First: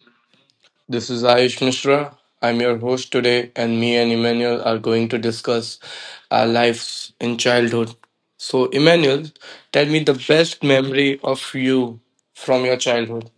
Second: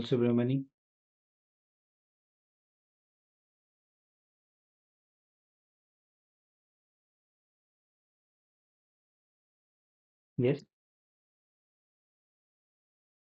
Subramani. This is Ayush Mishra. I'm your host today, and me and Emmanuel are going to discuss our lives in childhood. So, Emmanuel, tell me the best Yes, memory of you from your childhood.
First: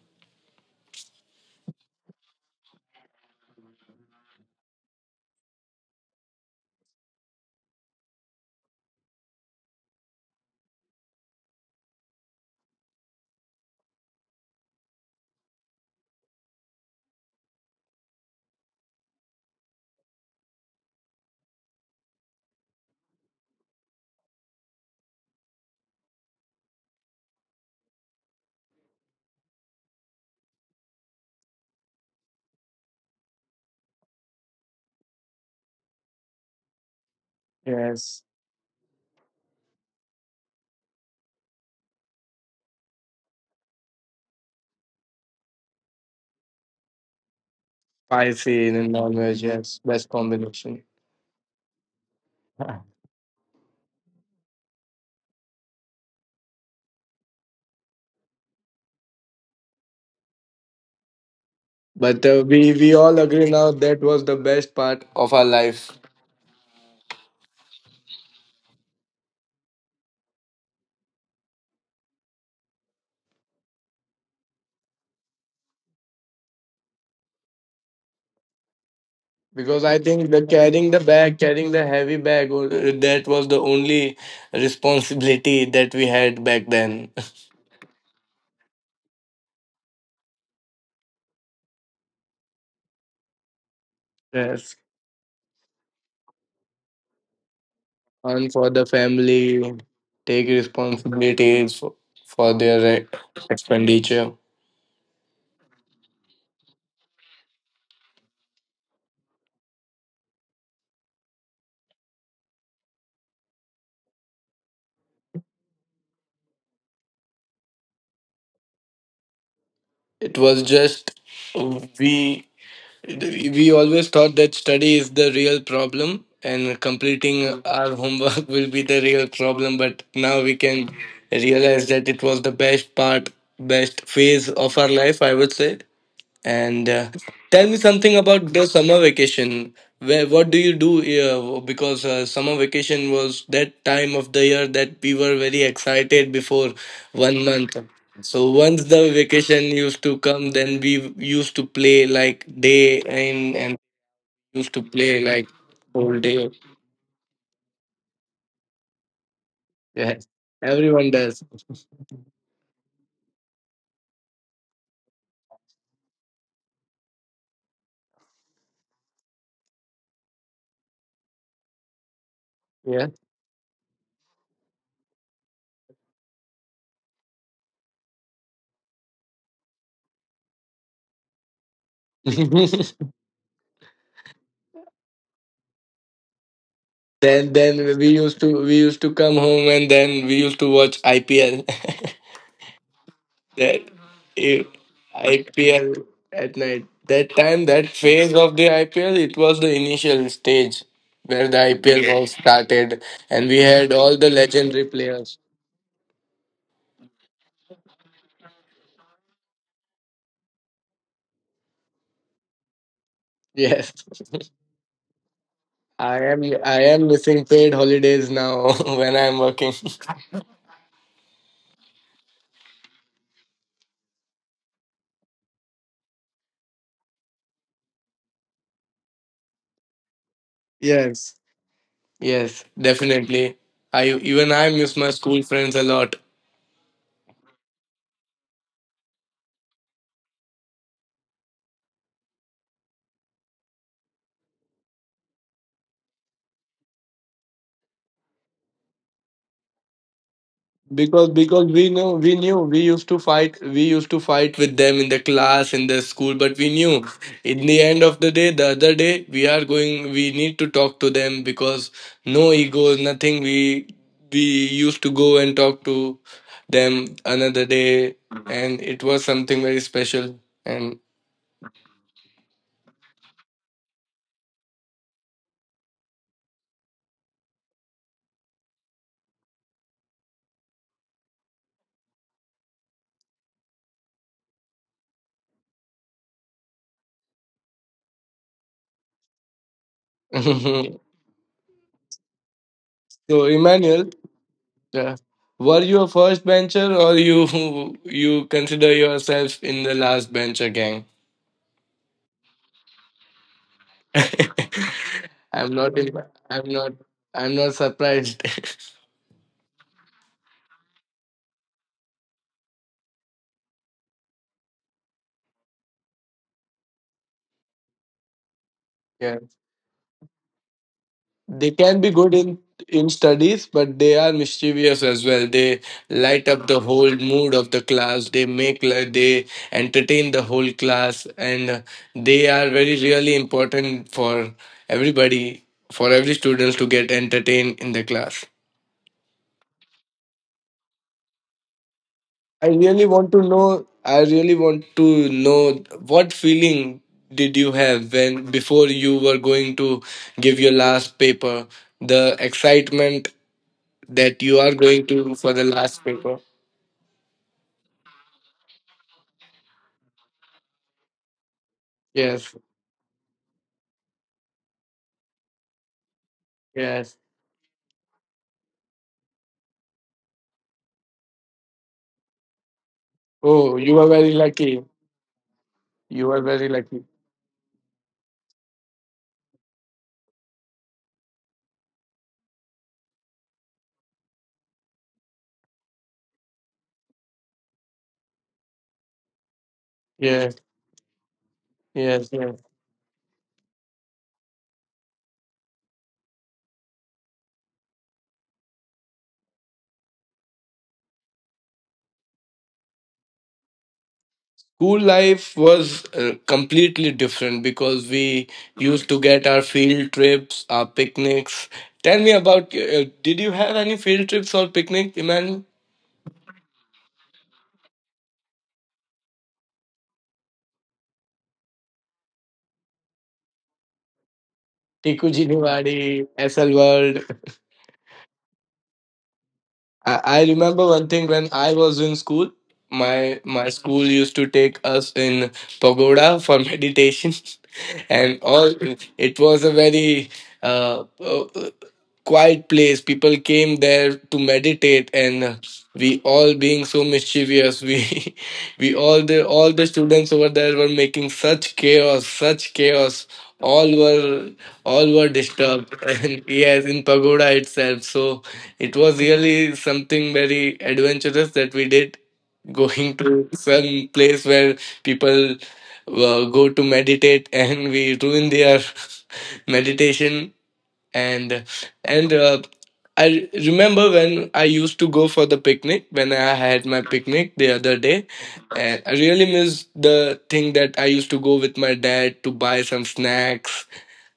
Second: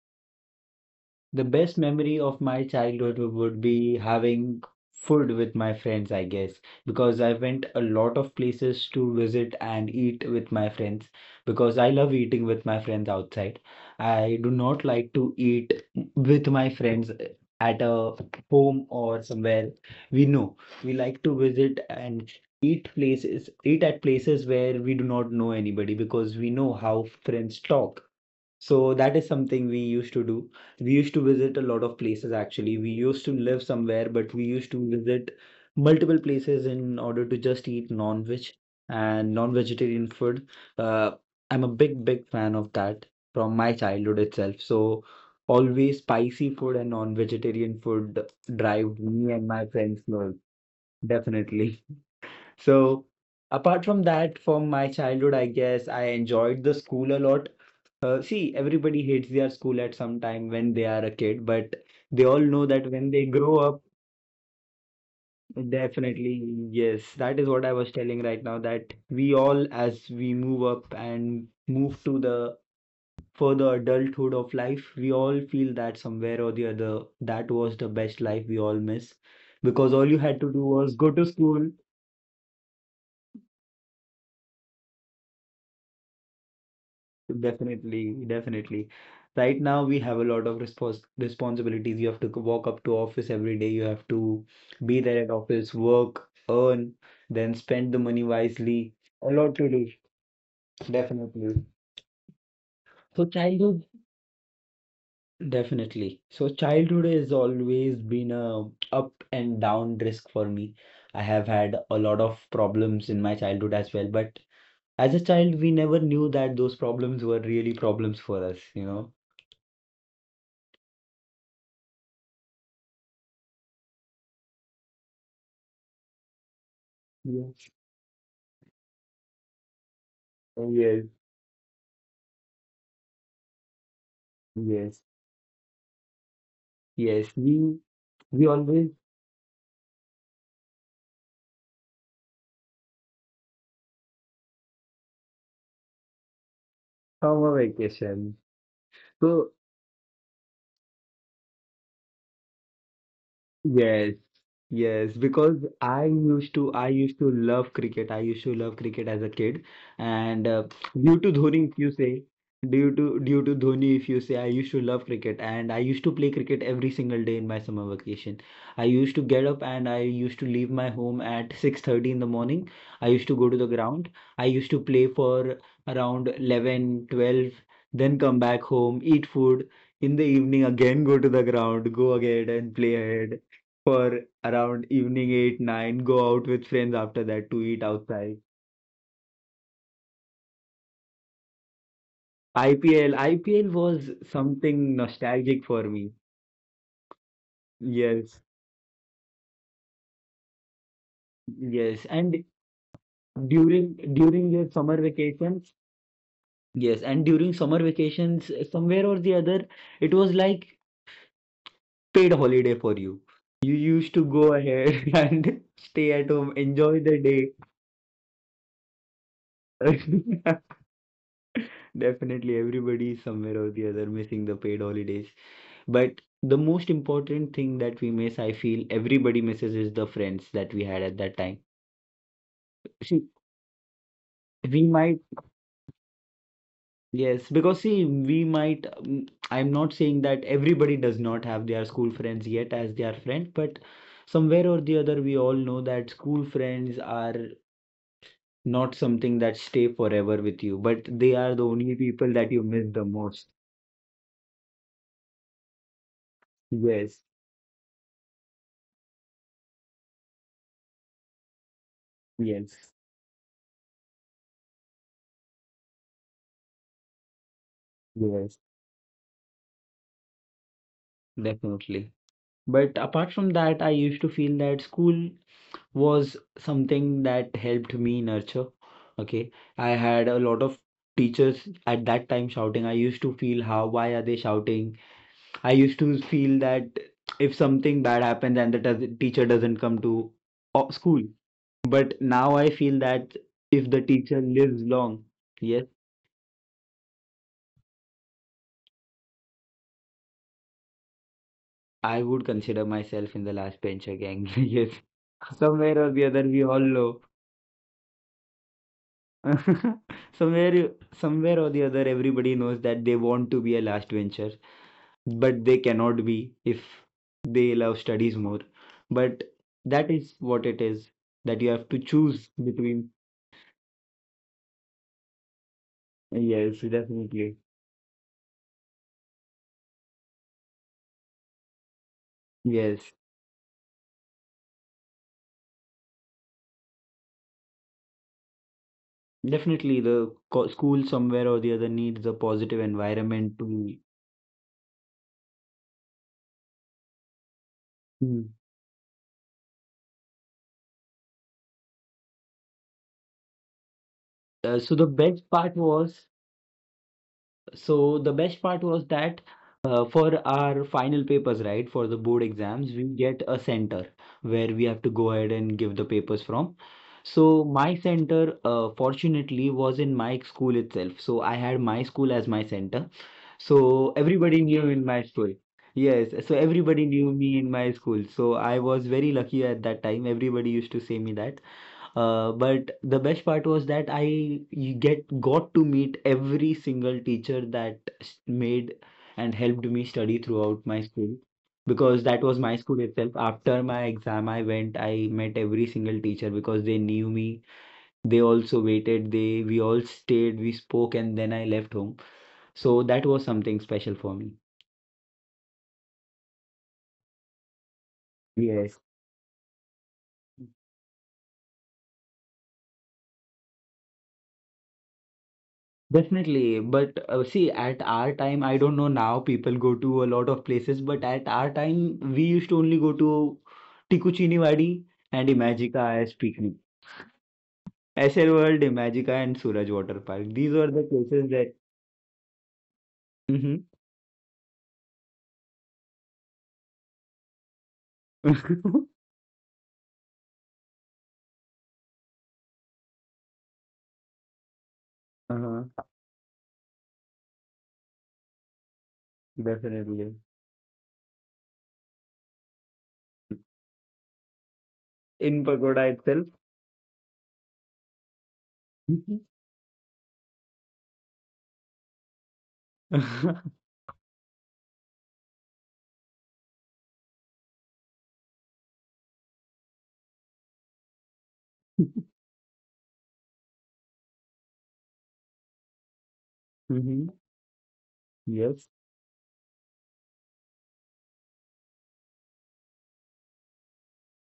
The best memory of my childhood would be having food with my friends, I guess, because I went a lot of places to visit and eat with my friends because I love eating with my friends outside. I do not like to eat with my friends at a home or somewhere we know. We like to visit and eat places, eat at places where we do not know anybody because we know how friends talk. So that is something we used to do. We used to visit a lot of places actually. We used to live somewhere, but we used to visit multiple places in order to just eat Yes, non-veg and non-vegetarian food. Uh, I'm a big fan of that from my childhood itself. So always spicy food and non-vegetarian food spicy in drive me non-veg. and my Yes, friends best love, combination. definitely. So apart from that, from my childhood, I guess I enjoyed the school a lot. See, everybody hates their school at some time when they are a kid, but But they all uh, know we that we when all they agree grow now up, that was the best part of our life definitely, yes. That is what I was telling right now that we all, as we move up and move to the further adulthood of life, we all feel that somewhere or the other, that was the best life we all miss. because Because I all you think had the to do carrying was the go to bag, school. carrying the heavy bag, that was the only responsibility that we had back then. Definitely, definitely. Right now, we have a lot of responsibilities. You have to walk up to office every day. You have to Yes. be there at office, work, earn, then spend the money And for the wisely. A lot to family do. take Definitely. responsibilities for their So childhood, expenditure. definitely. So childhood has always been a up and down risk for me. I have had a lot of problems in my childhood as well, but as a child, we never knew that those problems were really problems for us, you It was just we we always thought that study is the real problem and completing know. our homework will be the real problem, but now we can Yes. realize that it was the best phase of Yes, our life, I would say. And yes, we Tell me something we about the always summer vacation. Where what do you do here? Because summer vacation was that time of the year that we were very excited before have a 1 month. vacation. So once the So vacation used to come, then we used to play like day in and yes, used to yes, play like because I whole used day. to I used to love cricket. I used to love cricket as a kid, Yes, and due everyone to does. Dhoni, if you say, due to Dhoni, if you say, I used to love cricket, and I used to play cricket every single day in my summer vacation. I used to get up and I used to leave my home at 6:30 in the morning. I Yeah. used to go to the ground. I used to play for around 11, 12, then come back home, eat food. In the evening, again go to the ground, go ahead and play ahead for around evening 8, 9, go out with friends after that then to then eat we outside. used to we used to come home and then we used to watch IPL. IPL that was i- something nostalgic for IPL me, at night. That time, that yes, phase of the IPL, it was the initial stage where the yes, and IPL was started, and we during had all during the your summer legendary players. vacations, yes, and during summer vacations somewhere or the other, it was like paid holiday for you. You used Yes, to go ahead and stay at I home, am. enjoy I the am missing paid holidays now when I am working. day. Definitely, everybody is somewhere or the other missing the paid holidays. But the most important thing that we miss, I feel everybody misses, is the friends that we had at Yes, that time. yes, See, definitely. I we miss my might, school friends a lot. yes, because see, we might, I'm not saying that everybody does not have their school friends yet as their friend, but somewhere or the other, we all know that school friends are not something that stay forever with you, but Because they are the because we only knew people we that knew you we miss the used to most. Fight with them in the class in the school, but we knew Yes, in the end of the day, the other day we are going, we need to talk to them because no yes, egos, nothing. We used to go and talk to them another day. Mhm. yes. And it was something very special. And Definitely. But apart from that, I used to feel that school was something that helped me nurture. Okay. I had a lot of teachers at that time shouting. I used to feel how, why are they shouting? I used to feel that if something bad happens and the teacher doesn't come to school. But now I feel that so if the Emmanuel, teacher lives long, uh, yes, were you a first bencher, or you you consider yourself in the last bencher gang? I would consider myself in the last bencher gang. Yes. I'm Somewhere not or in, the other, we I'm all not know. I'm not surprised. somewhere somewhere or the other everybody knows that they want to be a last venture but they cannot be if they love studies more, but Yeah. that is what it is, that you They have to can be good choose in between. Studies, but they are mischievous as well. They light up Yes, the whole definitely, mood of the class. They entertain the whole class, and they are yes, very really important for everybody, for every student to get entertained in the class. definitely the school somewhere or the other needs a positive environment to. I really want to know what feeling did you have Mm. when before you were going to give your last paper? The excitement that you uh, are so the going to best for the part last was paper. So the best part was that, for our final papers, right, for the board Yes, exams, we get a center where we have to go ahead and give the papers from. yes. So my center, fortunately, was in my school itself. So I had my school as my center. Oh, you So are very everybody knew lucky. in my school. Yes, You are so very everybody lucky. knew me in my school. So I was very lucky at that time. Everybody used to say me that. But the best part was that I get got to meet every single teacher that made and helped me study Yes, throughout my school because yes, that was yes. my school itself. After my exam, I went, I met every single teacher because they knew me. They also waited, they we all stayed, we spoke, and then I left home. So that was something special for me. School life was completely different because we Yes. used to get our field trips, our picnics. Tell me about, did you have any field trips or picnic, Iman? Definitely, but see, at our time, I don't know now, people go to a lot of places, but at our time, we used to only go to Tiruchirappalli and Tikuji Imagica Niwadi, as picnic. SL World. SL World, Imagica, and Suraj Water I, Park. I These were remember the one thing places when that. I was in school, my Mhm. school used to take us in pagoda for meditation, and all it was a very uh, uh, quiet place. People came there to meditate, and Uh-huh, we all being so mischievous. We all the definitely. students over there were making such chaos, such chaos. All were all were In disturbed, Pagoda itself. and yes, in pagoda itself. So it was really something very adventurous that we did, going to some place where people go to meditate, and we ruin their meditation. And and I remember when I used to go for the picnic, when I had my Hmm. picnic the other day, Yes. and I really miss the thing that I used to go with my dad to buy some snacks.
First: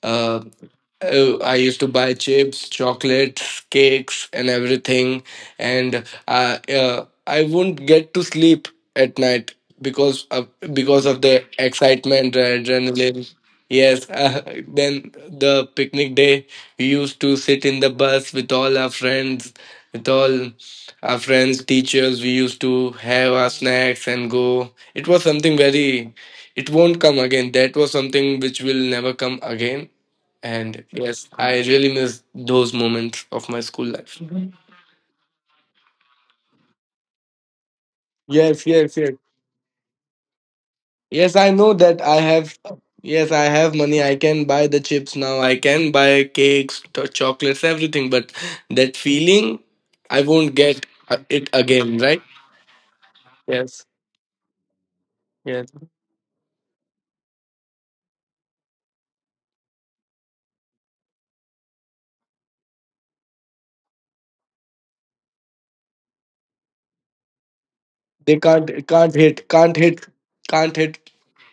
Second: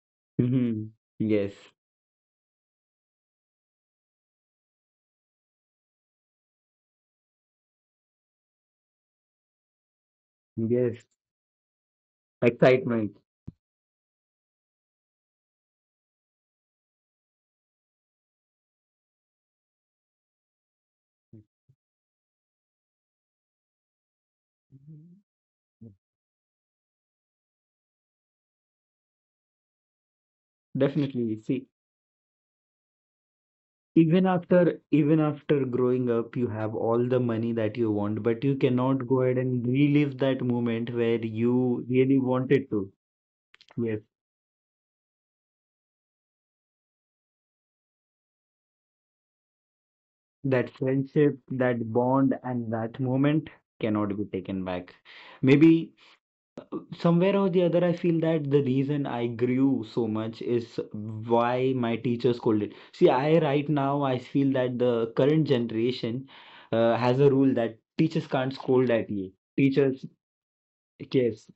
uh, Hmm. Yes. I used to buy chips, chocolates, cakes and everything. And I wouldn't get to sleep at night because of Yes. The excitement, the Excitement. adrenaline. Yes, then the picnic day, we used to sit in the bus with all our friends, with all teachers. We used to have our snacks and go. It Mhm. was something very, it won't come again. That was something which will never come again. And yes, Definitely. I See, really miss those moments of my school life. even after growing up, you have all the money that you want, but you Yes, yes, cannot yes. go ahead and relive that moment where Yes, I know you that really I have. wanted to. Yes, I have Yes, money. I can buy the chips now. I can buy cakes, chocolates, everything. But that feeling, I won't that get friendship, it that again, right? bond, and that moment Yes, cannot be taken back. yes. Maybe somewhere or the other, I feel that the reason I grew so much is why my teachers scolded. See, I right now I feel that the current generation has a rule that teachers They can't can't, scold at you. Teachers, can't hit. yes,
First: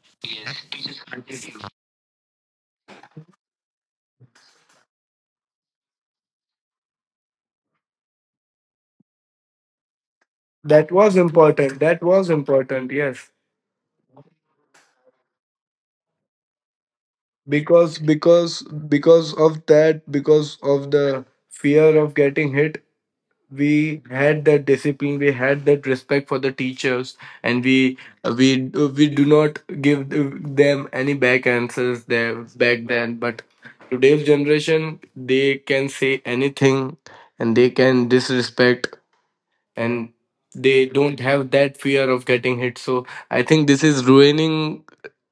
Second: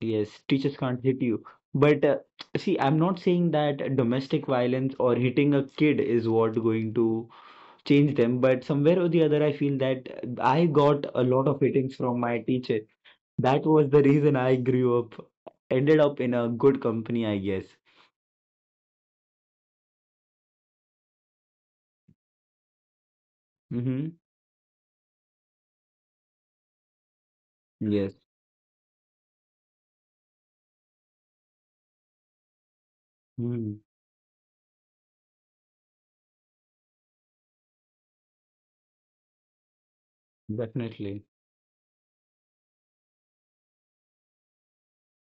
yes, teachers can't hit you. But see, I'm not saying that domestic violence or hitting a kid is what going to change them. But somewhere or the other, I feel that I That got was a lot of important. hittings That from was my teacher. important. Yes, That was the reason I grew up, ended up in a good company, I guess. because because of that, because of the fear of getting hit, we Mm-hmm. had that discipline, we had that respect for the teachers, and Yes. we we do not give them any back answers there back then. But Mm, today's generation, they can say anything and they can disrespect, and they don't definitely. have that fear of getting hit. So I think this is ruining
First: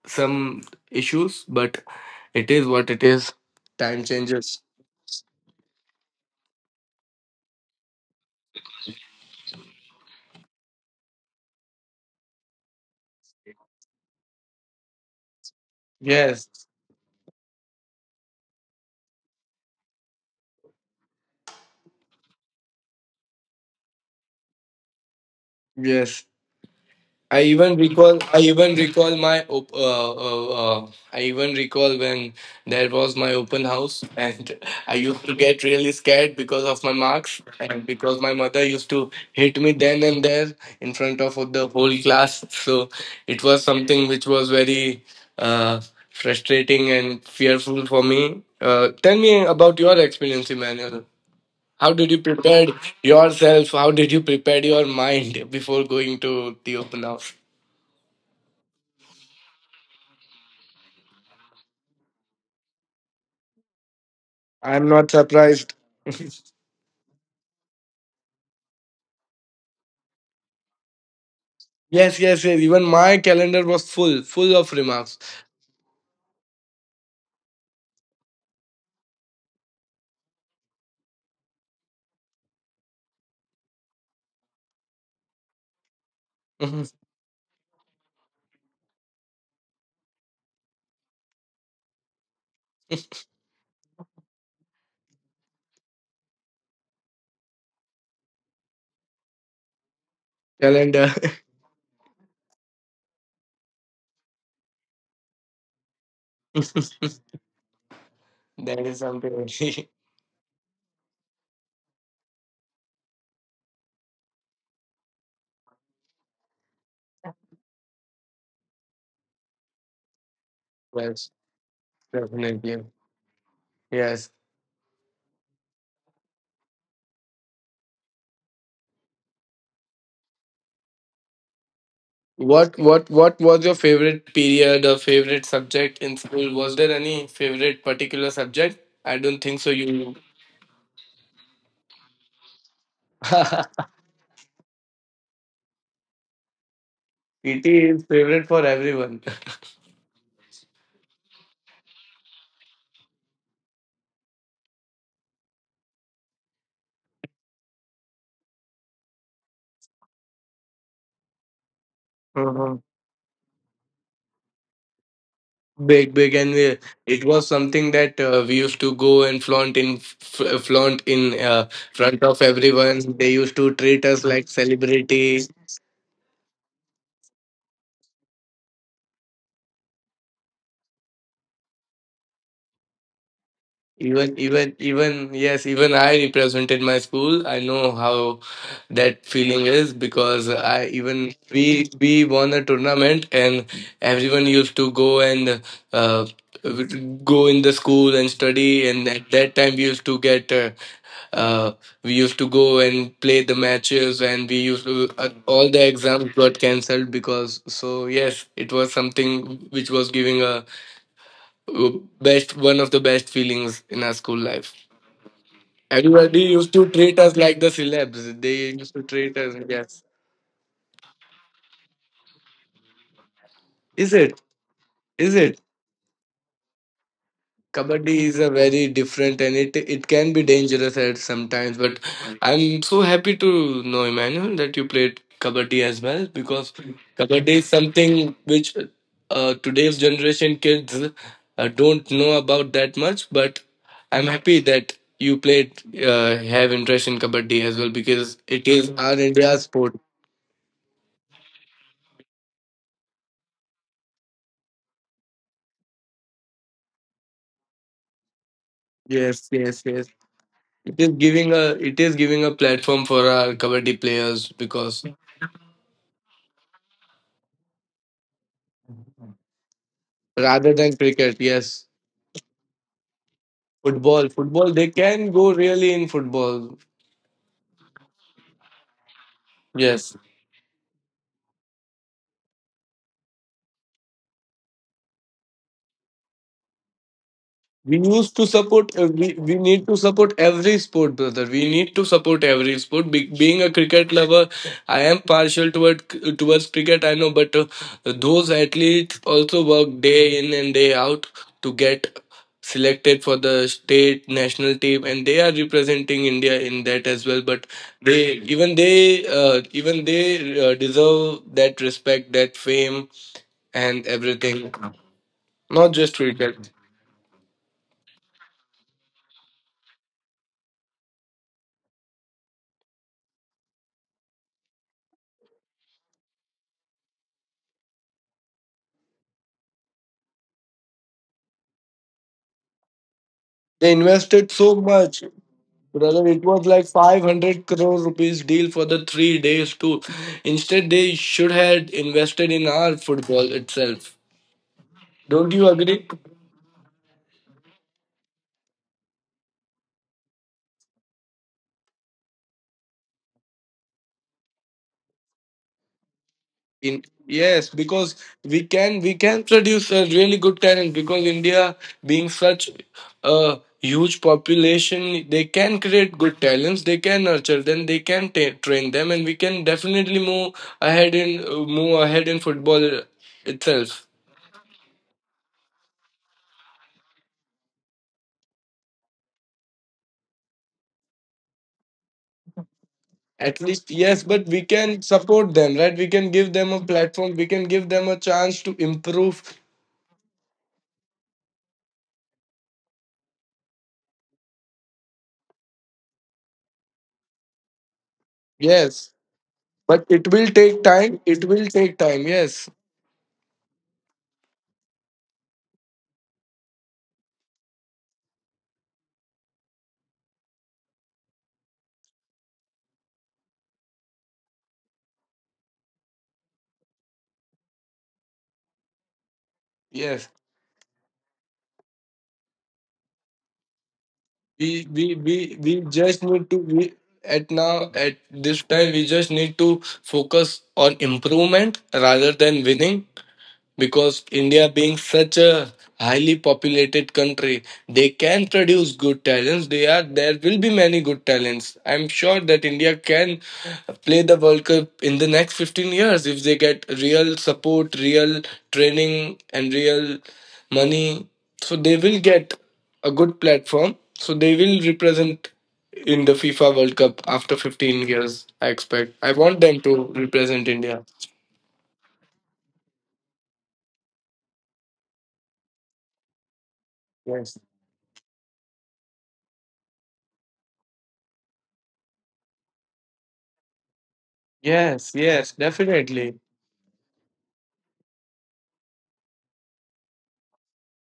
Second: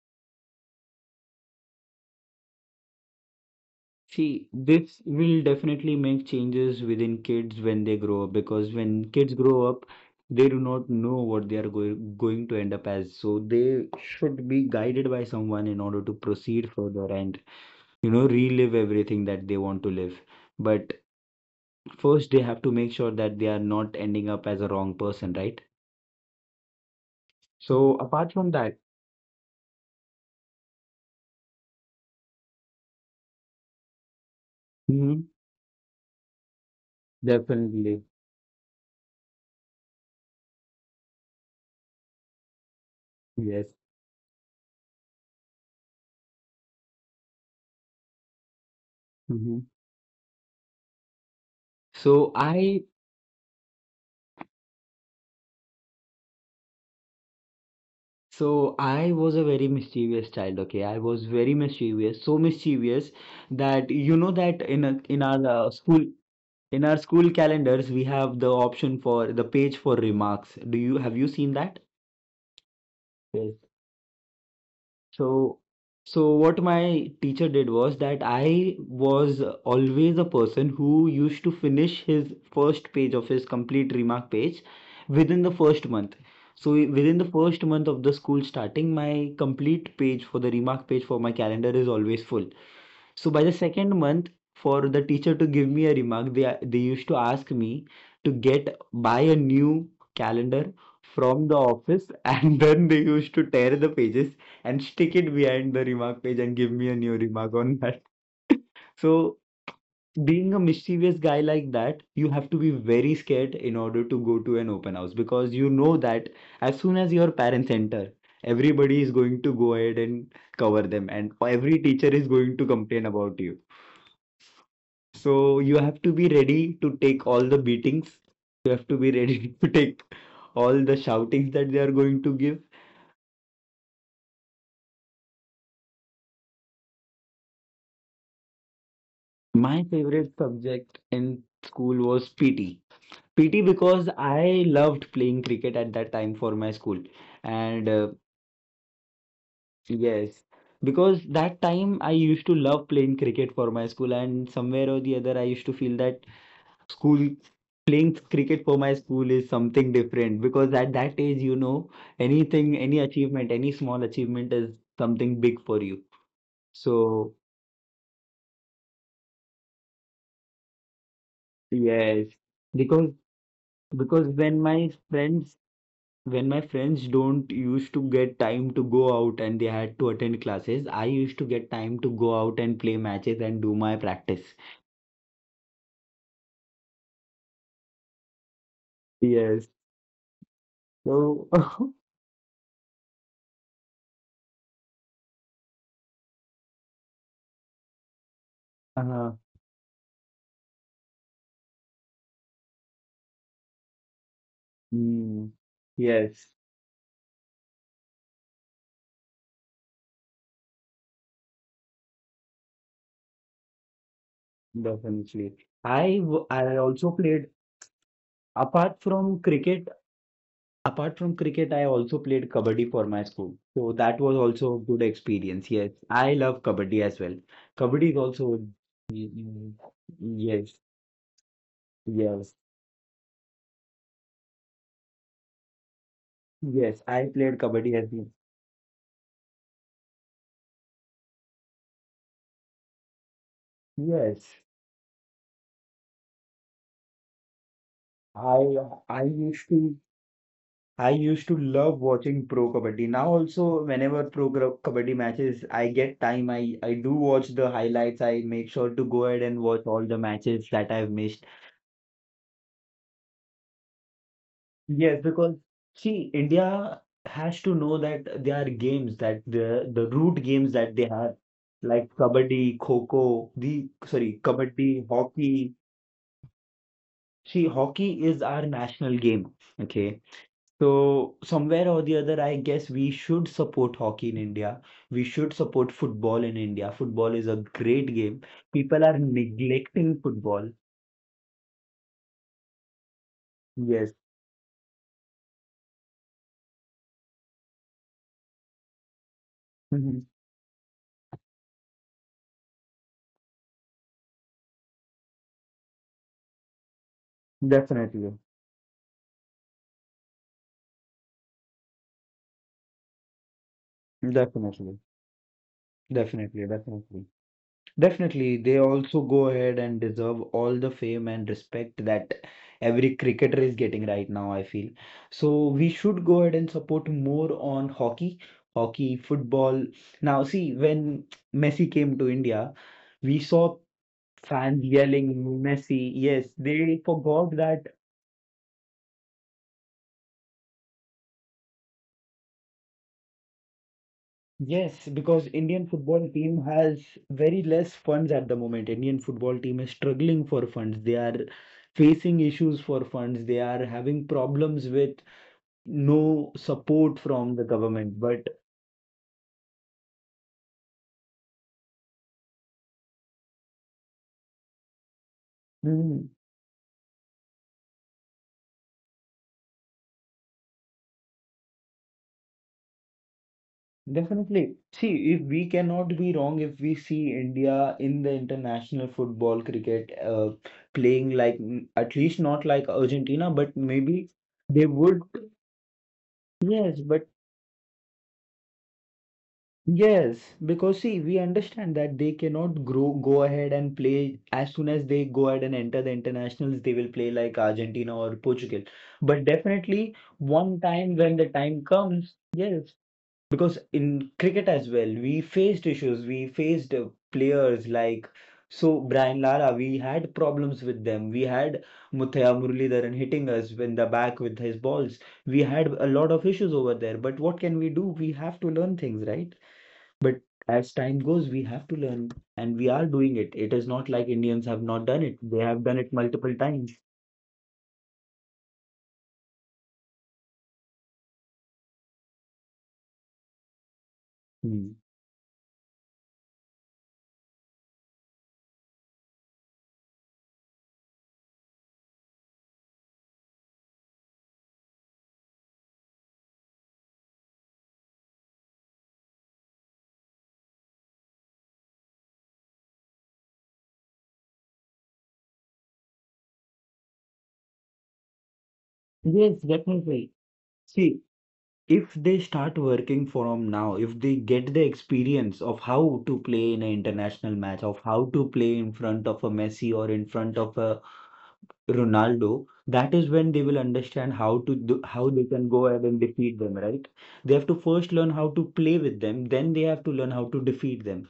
some issues, but it is what it is. Time See, changes. this will definitely make changes within kids when they grow up because when kids grow up, they do not know what they are going to end up as. So they should be guided by someone in order to Yes, proceed further and, you know, relive everything that they want to live. But first, they have to make sure that they are not ending up as a wrong person, right? yes. So apart I from even that, recall I even recall when there was my open house, and I mhm, used to get really scared because of my marks, and definitely, because my mother used to hit me then and there in front of the whole class. So it was yes. something which was very uh, frustrating and fearful for me. Tell me Hmm. about your experience, Emmanuel. How did you So prepare I yourself? How did you prepare your mind before going to the open house? So I was a very mischievous child, okay? I was very mischievous, so mischievous that you know that I'm in a, not in our surprised. school in our school calendars we have the option for the page for remarks. Do you have you seen that? Yes, yes, yes. Even my calendar was full of remarks. So, so what my teacher did was that I was always a person who used to finish his first page of his complete remark page within the first month. So Mhm. Within the first month of the school starting, my complete page for the remark page for my calendar is always full. So by the second month, for the teacher to give me a remark, they used to ask me to get buy a new calendar Calendar. from the office, and then they used to tear the pages and stick it behind the remark page and give me a new remark on that. That is So something. being a mischievous guy like that, you have to be very scared in order to go to an open house because you know that as soon as your parents enter, everybody is going to go ahead and cover them, and Yes, every teacher is going to definitely. complain about you. Yes. So you have to be ready to take all the beatings. You have to be ready to take all the shoutings that they are going to give. What was your favorite period or favorite subject in school? Was there any favorite particular subject? I don't think so. My You. favorite subject in school was PT. PT because I loved playing cricket at that time for my school. And PT is favorite for everyone. yes, because that time I used to love playing cricket for my school, and somewhere or the other, I used to feel that school playing cricket for my school is something different because at that age, anything, any achievement, any small achievement is something big for you. Big big and it So was something that we used to go and flaunt in yes, front of everyone. because They used to treat because us like when my celebrity. friends when my friends don't used to get time to go out and they had to attend classes, I used to get time to go out and play matches and do my Even practice. even even Yes, even I represented my school. I know how that Yes, feeling is because I even so we won a tournament, and everyone used to go and uh, go in the school and study. And at that time, we used to get uh, we used to go and play the matches, and we used to mm, all the exams yes, got cancelled because. So yes, it was something which was giving a best one of the best feelings in our school life. definitely. Everybody I used to also treat us played. like the celebs. They Apart used to from treat us like, cricket, yes, apart from cricket, I also played kabaddi for my school. So that is was it? also a good Is it? experience. Yes, I love kabaddi as well. Kabaddi is Kabaddi is a also. very different, and Mm, it can be yes, dangerous at sometimes. But yes, I'm so happy to know, Emmanuel, that you played kabaddi as well because yes. I played kabaddi is kabaddi as well. something which today's generation kids don't know about that much. But I'm Yes, happy that you played, have interest in kabaddi as well, because it I is our I used India's to sport. I used to love watching pro kabaddi. Now also, whenever kabaddi matches, I get time. I do watch the highlights. I make sure to go ahead Yes, and watch yes, all yes. the matches that It I've is missed. giving a it is giving a platform for our kabaddi players because Yes, because see, India has to know that there are games that the root games rather that than they have, cricket, yes. like kabaddi, kho-kho, the Football, sorry, football. They kabaddi, can go hockey. really in football. See, hockey is our national game. Okay, Yes. so somewhere or the other, I guess we should support hockey in India. We should support football in India. Football is a great game. People are We need to neglecting support football. every sport, brother. We need to support every sport. Being a Yes, cricket lover, I am towards cricket, I know, but those athletes also work day in and day out to get selected for the state national team, and they are representing India in that as well. But definitely, they even they even they deserve that respect, that fame and everything, definitely, not just cricket. definitely, definitely. Definitely, they also go ahead and deserve all the fame and respect that every cricketer is getting right now, I feel. So we should go ahead and support more on hockey, hockey, football. Now, see, when Messi came to India, we saw They invested so fans much, yelling Messi. brother. Yes, It was like they forgot 500 that. crore rupees deal for the 3 days, too. Instead, they should have invested in our football itself. Yes, because Don't you Indian agree? football team has very less funds at the moment. Indian football team is struggling for funds. They are facing issues for funds. They are having problems with no In, support from the yes, because government. But we can produce a really good talent because India being such a huge population, they can create mm, good talents. They can nurture them. They can ta train them, and we can definitely move ahead in football itself. definitely, see, if we cannot be wrong, if we see India in the international football cricket playing like at least not like Argentina, At but least yes, maybe but we they can would. support them, right? We can give them a Yes, but platform. We can give them a chance to improve. yes, because see, we understand that they cannot grow, go ahead and play as soon as they go ahead and enter the internationals, they will play like Argentina or Portugal. Yes, But but definitely, it will one take time time. when the It will time take time. comes, Yes, yes, because in cricket as well, we faced issues, we faced players like, so, Brian Lara, we had problems with them. We had Muthaiah Muralidharan hitting us in the back with his balls. We had a lot of issues over there. But what can we do? We have to learn things, right? But yes. as time goes, we have to learn, and we are doing it. It is not like Indians have not we done we it. They we have we done it just multiple need to times. we at now at this time we just need to focus on improvement rather than winning, because India Hmm. being such a highly populated country, they can produce good talents. They are There will be many good talents. I'm sure that India can play the World Cup in the next 15 years if they get real support, real training, and real money. So they will get a good platform. So they will represent in the FIFA World Cup after 15 years. I expect. I Yes, want them to definitely. represent India. See, if they start working from now, if they get the experience of how to play in an international Yes. match, of how to play in front of a Messi or in front of a Ronaldo, that is when they will understand how to do, how Yes, they yes, can go ahead and definitely. defeat them, right? They have to first learn how to play with them, then they have to learn how to defeat them.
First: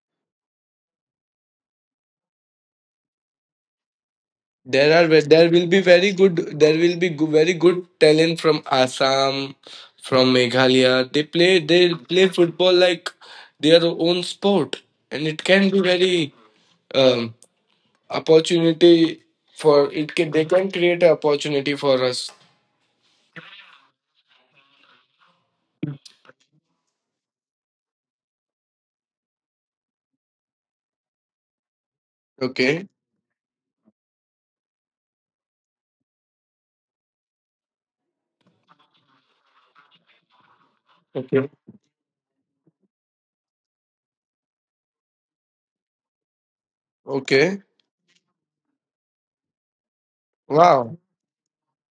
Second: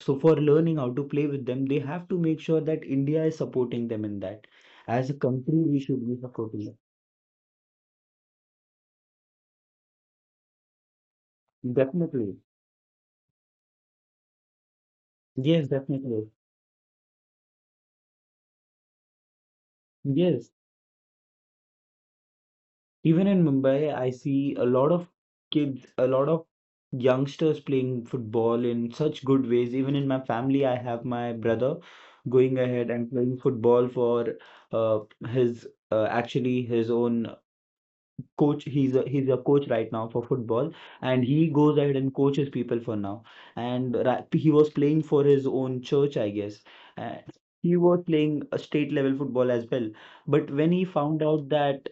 So for learning how to play with them, they have to make sure that India is supporting them in that. As a There country, will be we should very be good there supporting will be go- very good talent from Assam, from Meghalaya. They play them. they play Definitely. football like their own sport, and it can Yes, be very definitely. um, opportunity for it can they Yes. can create an opportunity for us. Even in Mumbai, I see a lot of kids, a lot of youngsters playing football in such good ways. Even in my family, I have my brother going Okay, ahead and playing football for uh, his actually his own coach. He's a coach right now for football, and he okay, goes ahead and coaches people for now. And he was playing for his own church, I guess. And okay. he was playing a state level football as well. But when he Wow, found out that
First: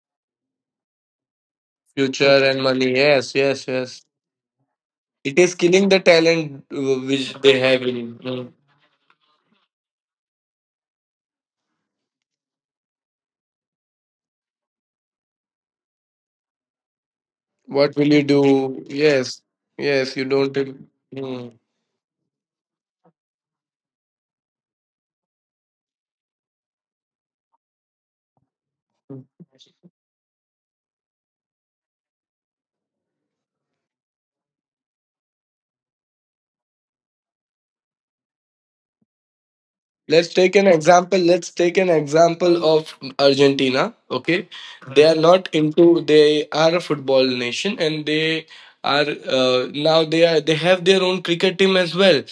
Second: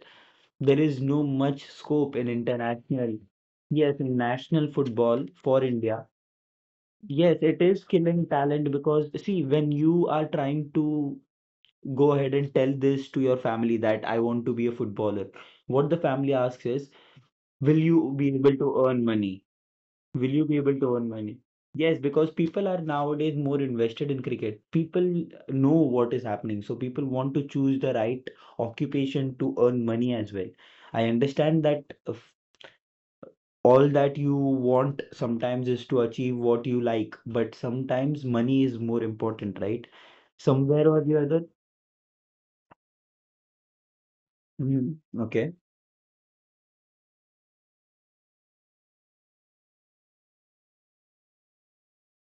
there is no much scope in future and money. international, Yes, yes, yes, yes. in national football It is for killing the India, talent which yes, they it have is killing in. talent because see, when you are trying to go ahead and tell this to your family that I want to be a footballer, what the family asks is, will What will you you be able to do? earn money? Yes, yes, you Will you don't. be Tell- able to earn money? Hmm. Yes, because people are nowadays more invested in cricket. People know what is happening. So people want to choose the right Hmm. occupation to earn money as well. I understand that if all that you want sometimes is to achieve what you like, but sometimes money is more important, right? let's take an Somewhere or example the other. let's take an example of Argentina. Okay, Mhm. they are not Okay. into, they are a football nation, and they are they have their own cricket team as well.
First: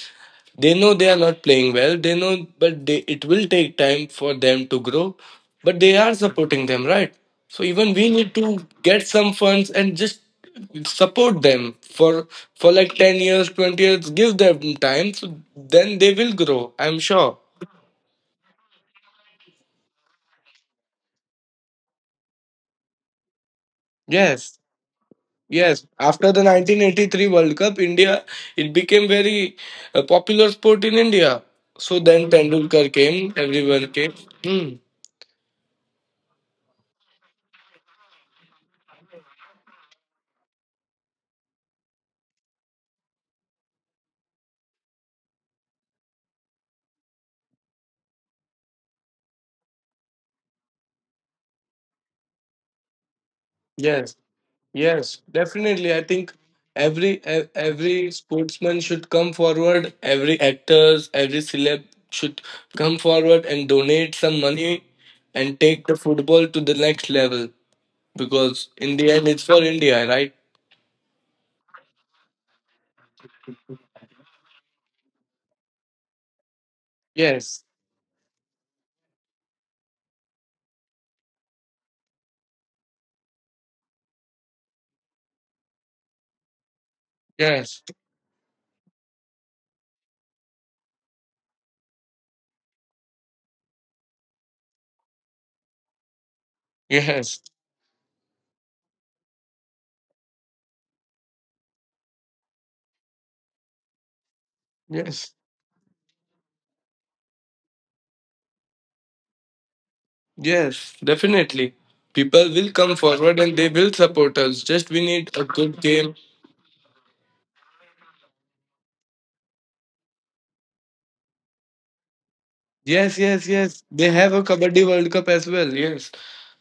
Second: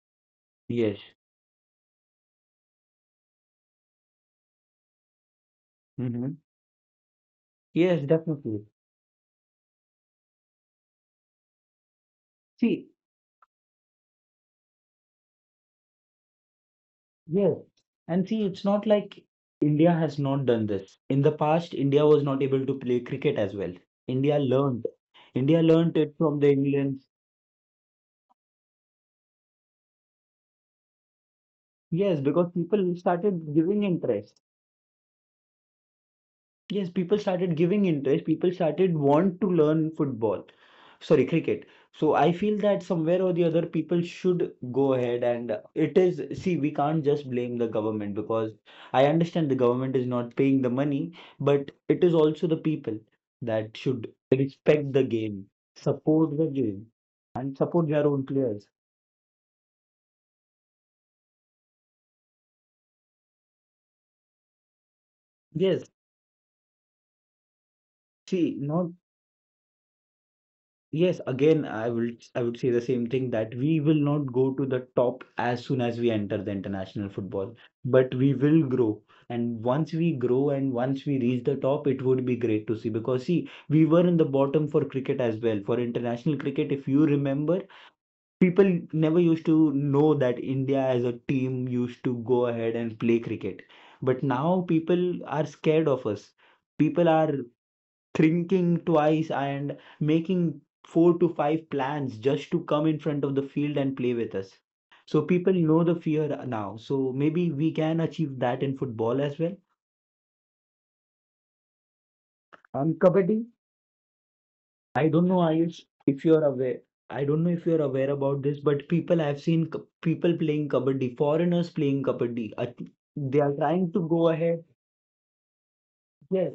They know Yes. they are not playing well, they know, but it will take time for them to grow, but they are Hmm. supporting them, right? So even Yes, we need to definitely. get some funds and just support them for See. like 10 years, 20 years, give them time, so then they will grow, I'm sure. Yes. And see, it's not like India has not done this. In the past, India was not able to play cricket as well. India Yes, learned. India yes. learned it After from the the England. 1983 World Cup, India, it became very popular sport in India. So Yes, then because Tendulkar people came, started giving everyone came. interest. Hmm. Yes, people started giving interest. People started want to learn football, sorry, cricket. So I feel that somewhere or the other, people should go ahead and it is. See, we can't just blame the government because I understand the government is not paying the money, but it is also the people that Yes, should respect the yes, game, definitely. I think support the game, and support every their own players. sportsman should come forward. Every actors, every celeb should come forward and donate some money and take the Yes, football to the next level. see, Because in not. the end, it's for India, right? Yes, again, I would say the same thing that we will not go to the top as soon as we enter the international Yes, football, but we will grow. And once we grow and once we reach the top, it would be great to see because see, we were in the bottom for cricket as well. For international cricket, if you remember, yes, people never used to know that India as a team used to go ahead and play cricket. But now people are scared of us. People yes, are thinking twice and making four to five plans just to come in front of the field and play with us. yes. So people know the fear now. So maybe we can achieve that in football as well. Yes, definitely. People will come On forward kabaddi, and they will support us. Just we I need don't a know good Ayush game. if you are aware. I don't know if you are aware about this, but people I've seen people playing kabaddi, foreigners playing kabaddi. Yes, yes, They are yes. trying They to have go a ahead. Kabaddi World Cup as well. Yes, Yes,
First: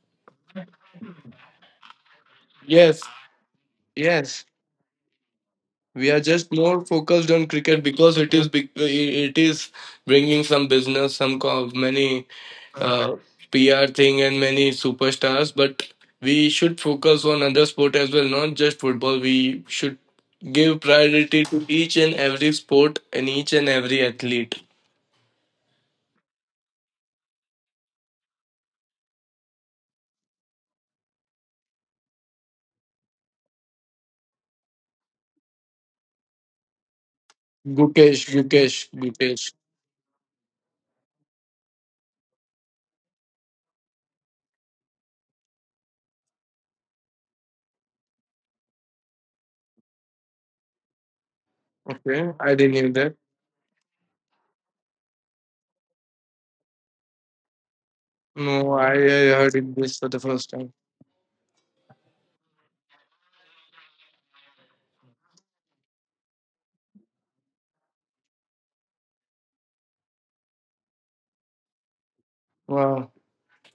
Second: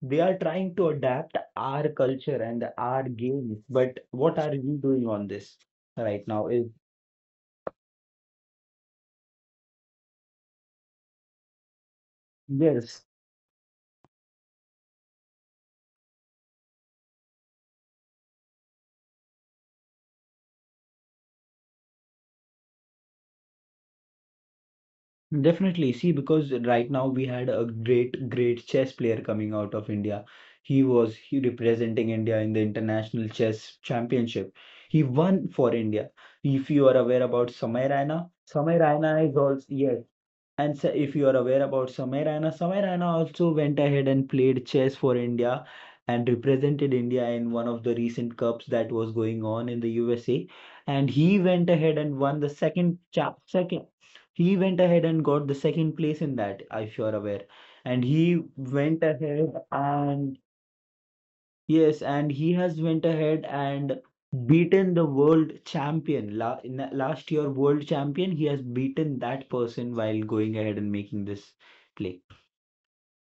they are trying to adapt our culture and yes, our games. But what yes. are we doing on this We are right now? just Is. more focused on cricket because it is big, it is bringing some business, many Yes, uh, pr thing and many superstars, but we should focus on other sport as well, not just football. We should give priority to each and every sport and each and every athlete. definitely. See, because right now we had a great, great chess player coming out of India. He representing India in the International Chess Championship. He won for India. If you are aware about Samir gukesh Raina, gukesh Samir gukesh Raina is also. Yes, and so if you are aware about Samir Raina, Samir Raina also went ahead and played chess for India and represented India in one of the recent cups that was going on in the USA. And he went Okay, ahead and I won didn't the hear that. Second. He went ahead and got the second place in that, if you are aware. And No he I, went I heard it ahead this for the first and time. yes, and he has went ahead and beaten the world champion. La In the last year world champion, he has beaten that person while going ahead and making this play. Wow.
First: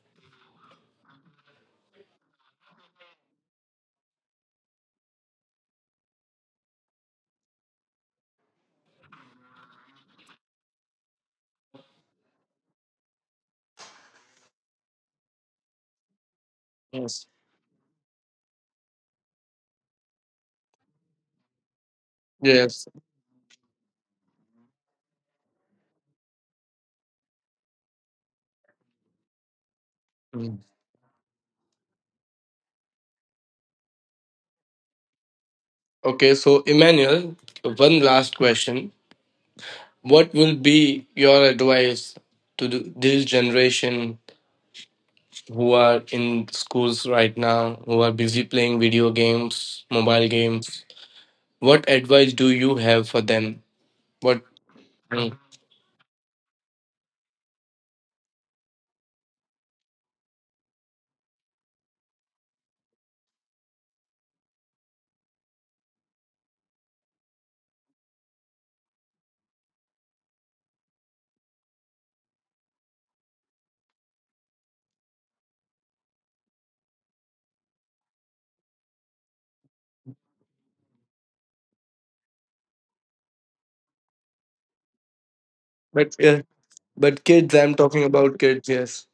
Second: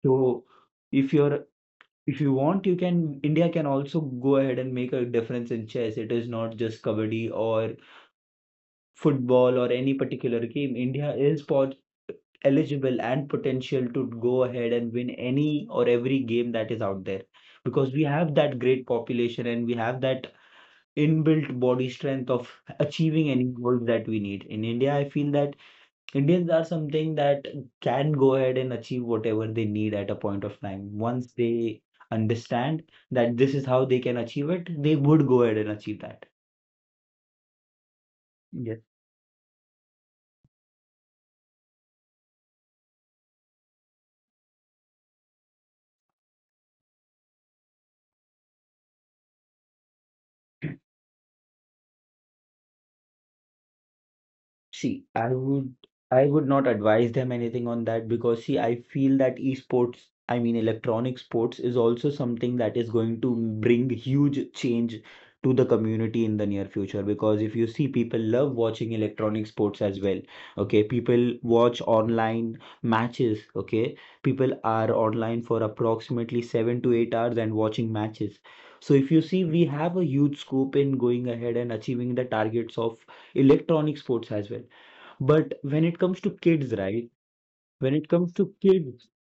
So if you're if you want, you can. India can also go ahead and make a difference in chess. It is not just kabaddi or football or any particular game. India is pot eligible and potential to go ahead and win any or every game that is out there Yes, because we have that great population and we have that inbuilt body strength of yes. achieving any goals that we need. In India, I feel that Indians are something that can go ahead and achieve whatever they need at a point of time. Once they understand that this is how they can achieve it, they would go ahead and achieve that. Okay, so Emmanuel, one last Yes. question. What will be your advice to this generation who are in schools right now, who are busy playing video games, mobile games? What advice do you have for them? What? See, I would Mm. I would not advise them anything on that because see, I feel that esports, I mean electronic sports is also something that is going to bring huge change to the community in the near future because if you see people love watching electronic sports as well. Okay, people watch online matches, okay? People are online for approximately 7 to 8 hours and watching matches. So if you see, we have a huge scope in going ahead and achieving the targets of electronic sports as well, but when it comes to But uh, kids, right? but kids, When I'm it talking comes to about kids. kids, Yes.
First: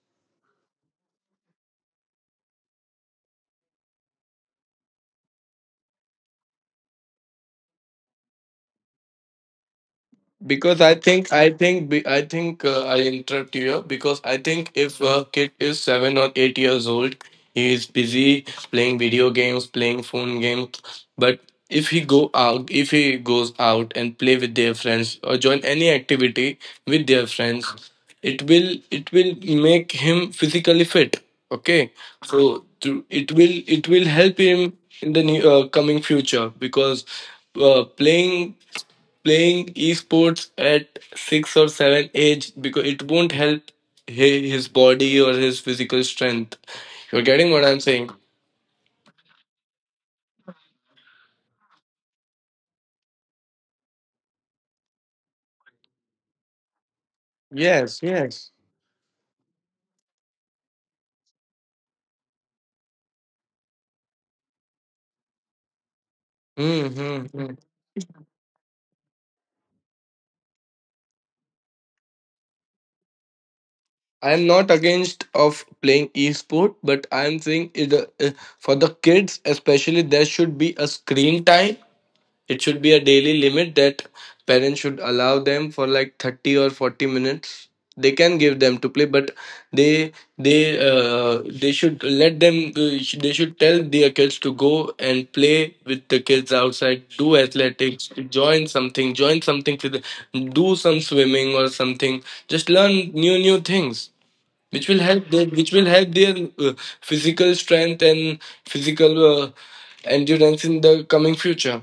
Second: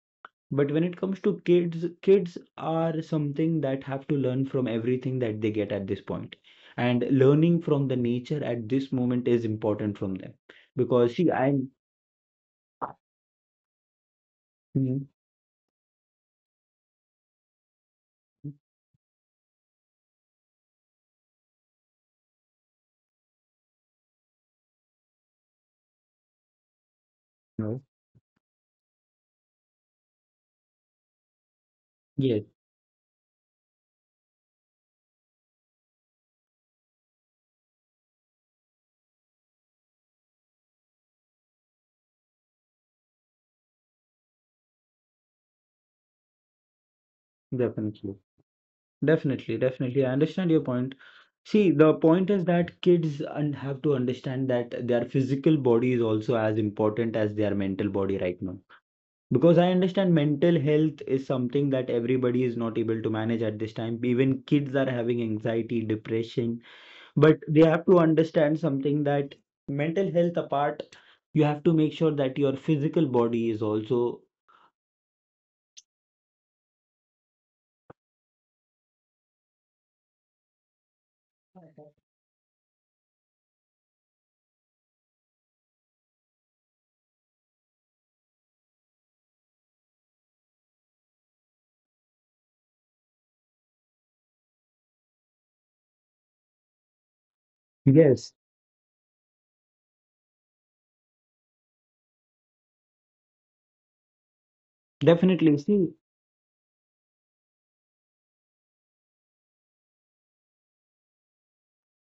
but when it comes to kids, kids are something that have to learn from everything that they get at this point. And learning from the nature at this moment is important from them. because i Because see, think I I'm. think be- I think I interrupt you here because I think if Hmm. a kid is 7 or 8 years old, he is busy playing video games, playing phone games, but if he goes out and play with their friends or join any activity with their No. friends, it will make him physically fit. Okay, Yes, it will help him in the coming future, because uh, playing playing esports at six or seven age, because it won't help his body or his physical strength. You're getting what I'm definitely. saying? Definitely, definitely. I understand your point. See, the point is that kids un have to understand that their physical body is also as important as their mental body Yes, right now. yes. Because I understand mental health is something that everybody is not able to manage at this time. Even kids are having anxiety, depression, but they Mm-hmm. have to understand something that mental health apart, you have to make sure that your physical body is also. I'm not against of playing esport, but I'm saying it, for the kids especially, there should be a screen time. It should be a daily limit that parents should allow them for like 30 or 40 minutes. They can give them to play, but they they should let them. They should tell their kids to go and play with the kids outside. Do athletics. Yes. Join something. Join something. Do some swimming or something. Just learn new things, which will help Definitely. See, their physical strength and physical endurance in the coming future.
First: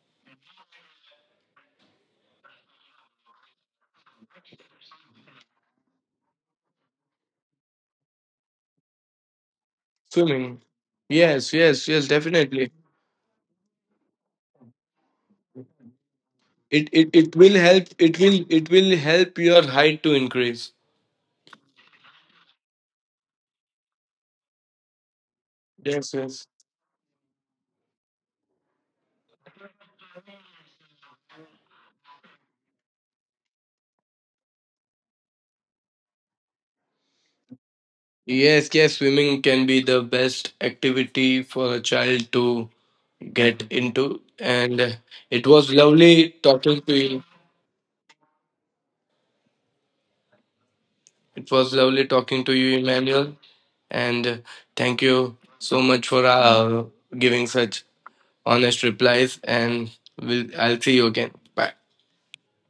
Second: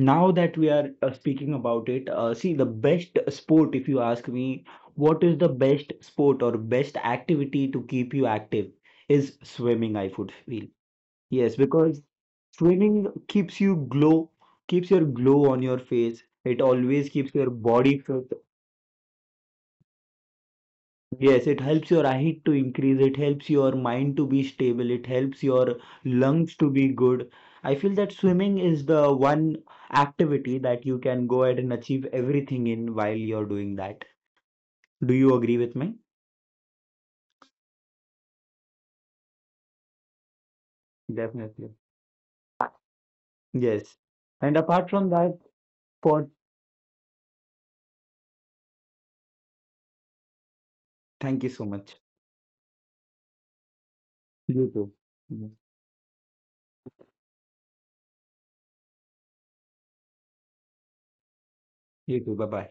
now that we are speaking about it, see, the best sport, if you ask me, what is the best sport or best activity to keep you active is swimming, I would Swimming, feel. yes, Yes, yes, because yes, definitely. swimming keeps you glow, keeps your glow on your face. It it, always it keeps it your will help body fit. It will help your height to increase. Yes, it helps your height to increase. It helps your mind to be stable. It helps your Yes, yes, lungs to be good. I feel that swimming is the one activity that you can go ahead and achieve everything in while you're doing that. Do you agree with me? yes, yes. Swimming can be the best activity for Definitely. a child to get Yes. into. And And apart from that, it was for lovely talking to you thank you it so was much. lovely talking to you, Emmanuel, and You too. thank you Mhm. so much for giving such honest replies. And I'll see you again. Bye. You too. Bye bye.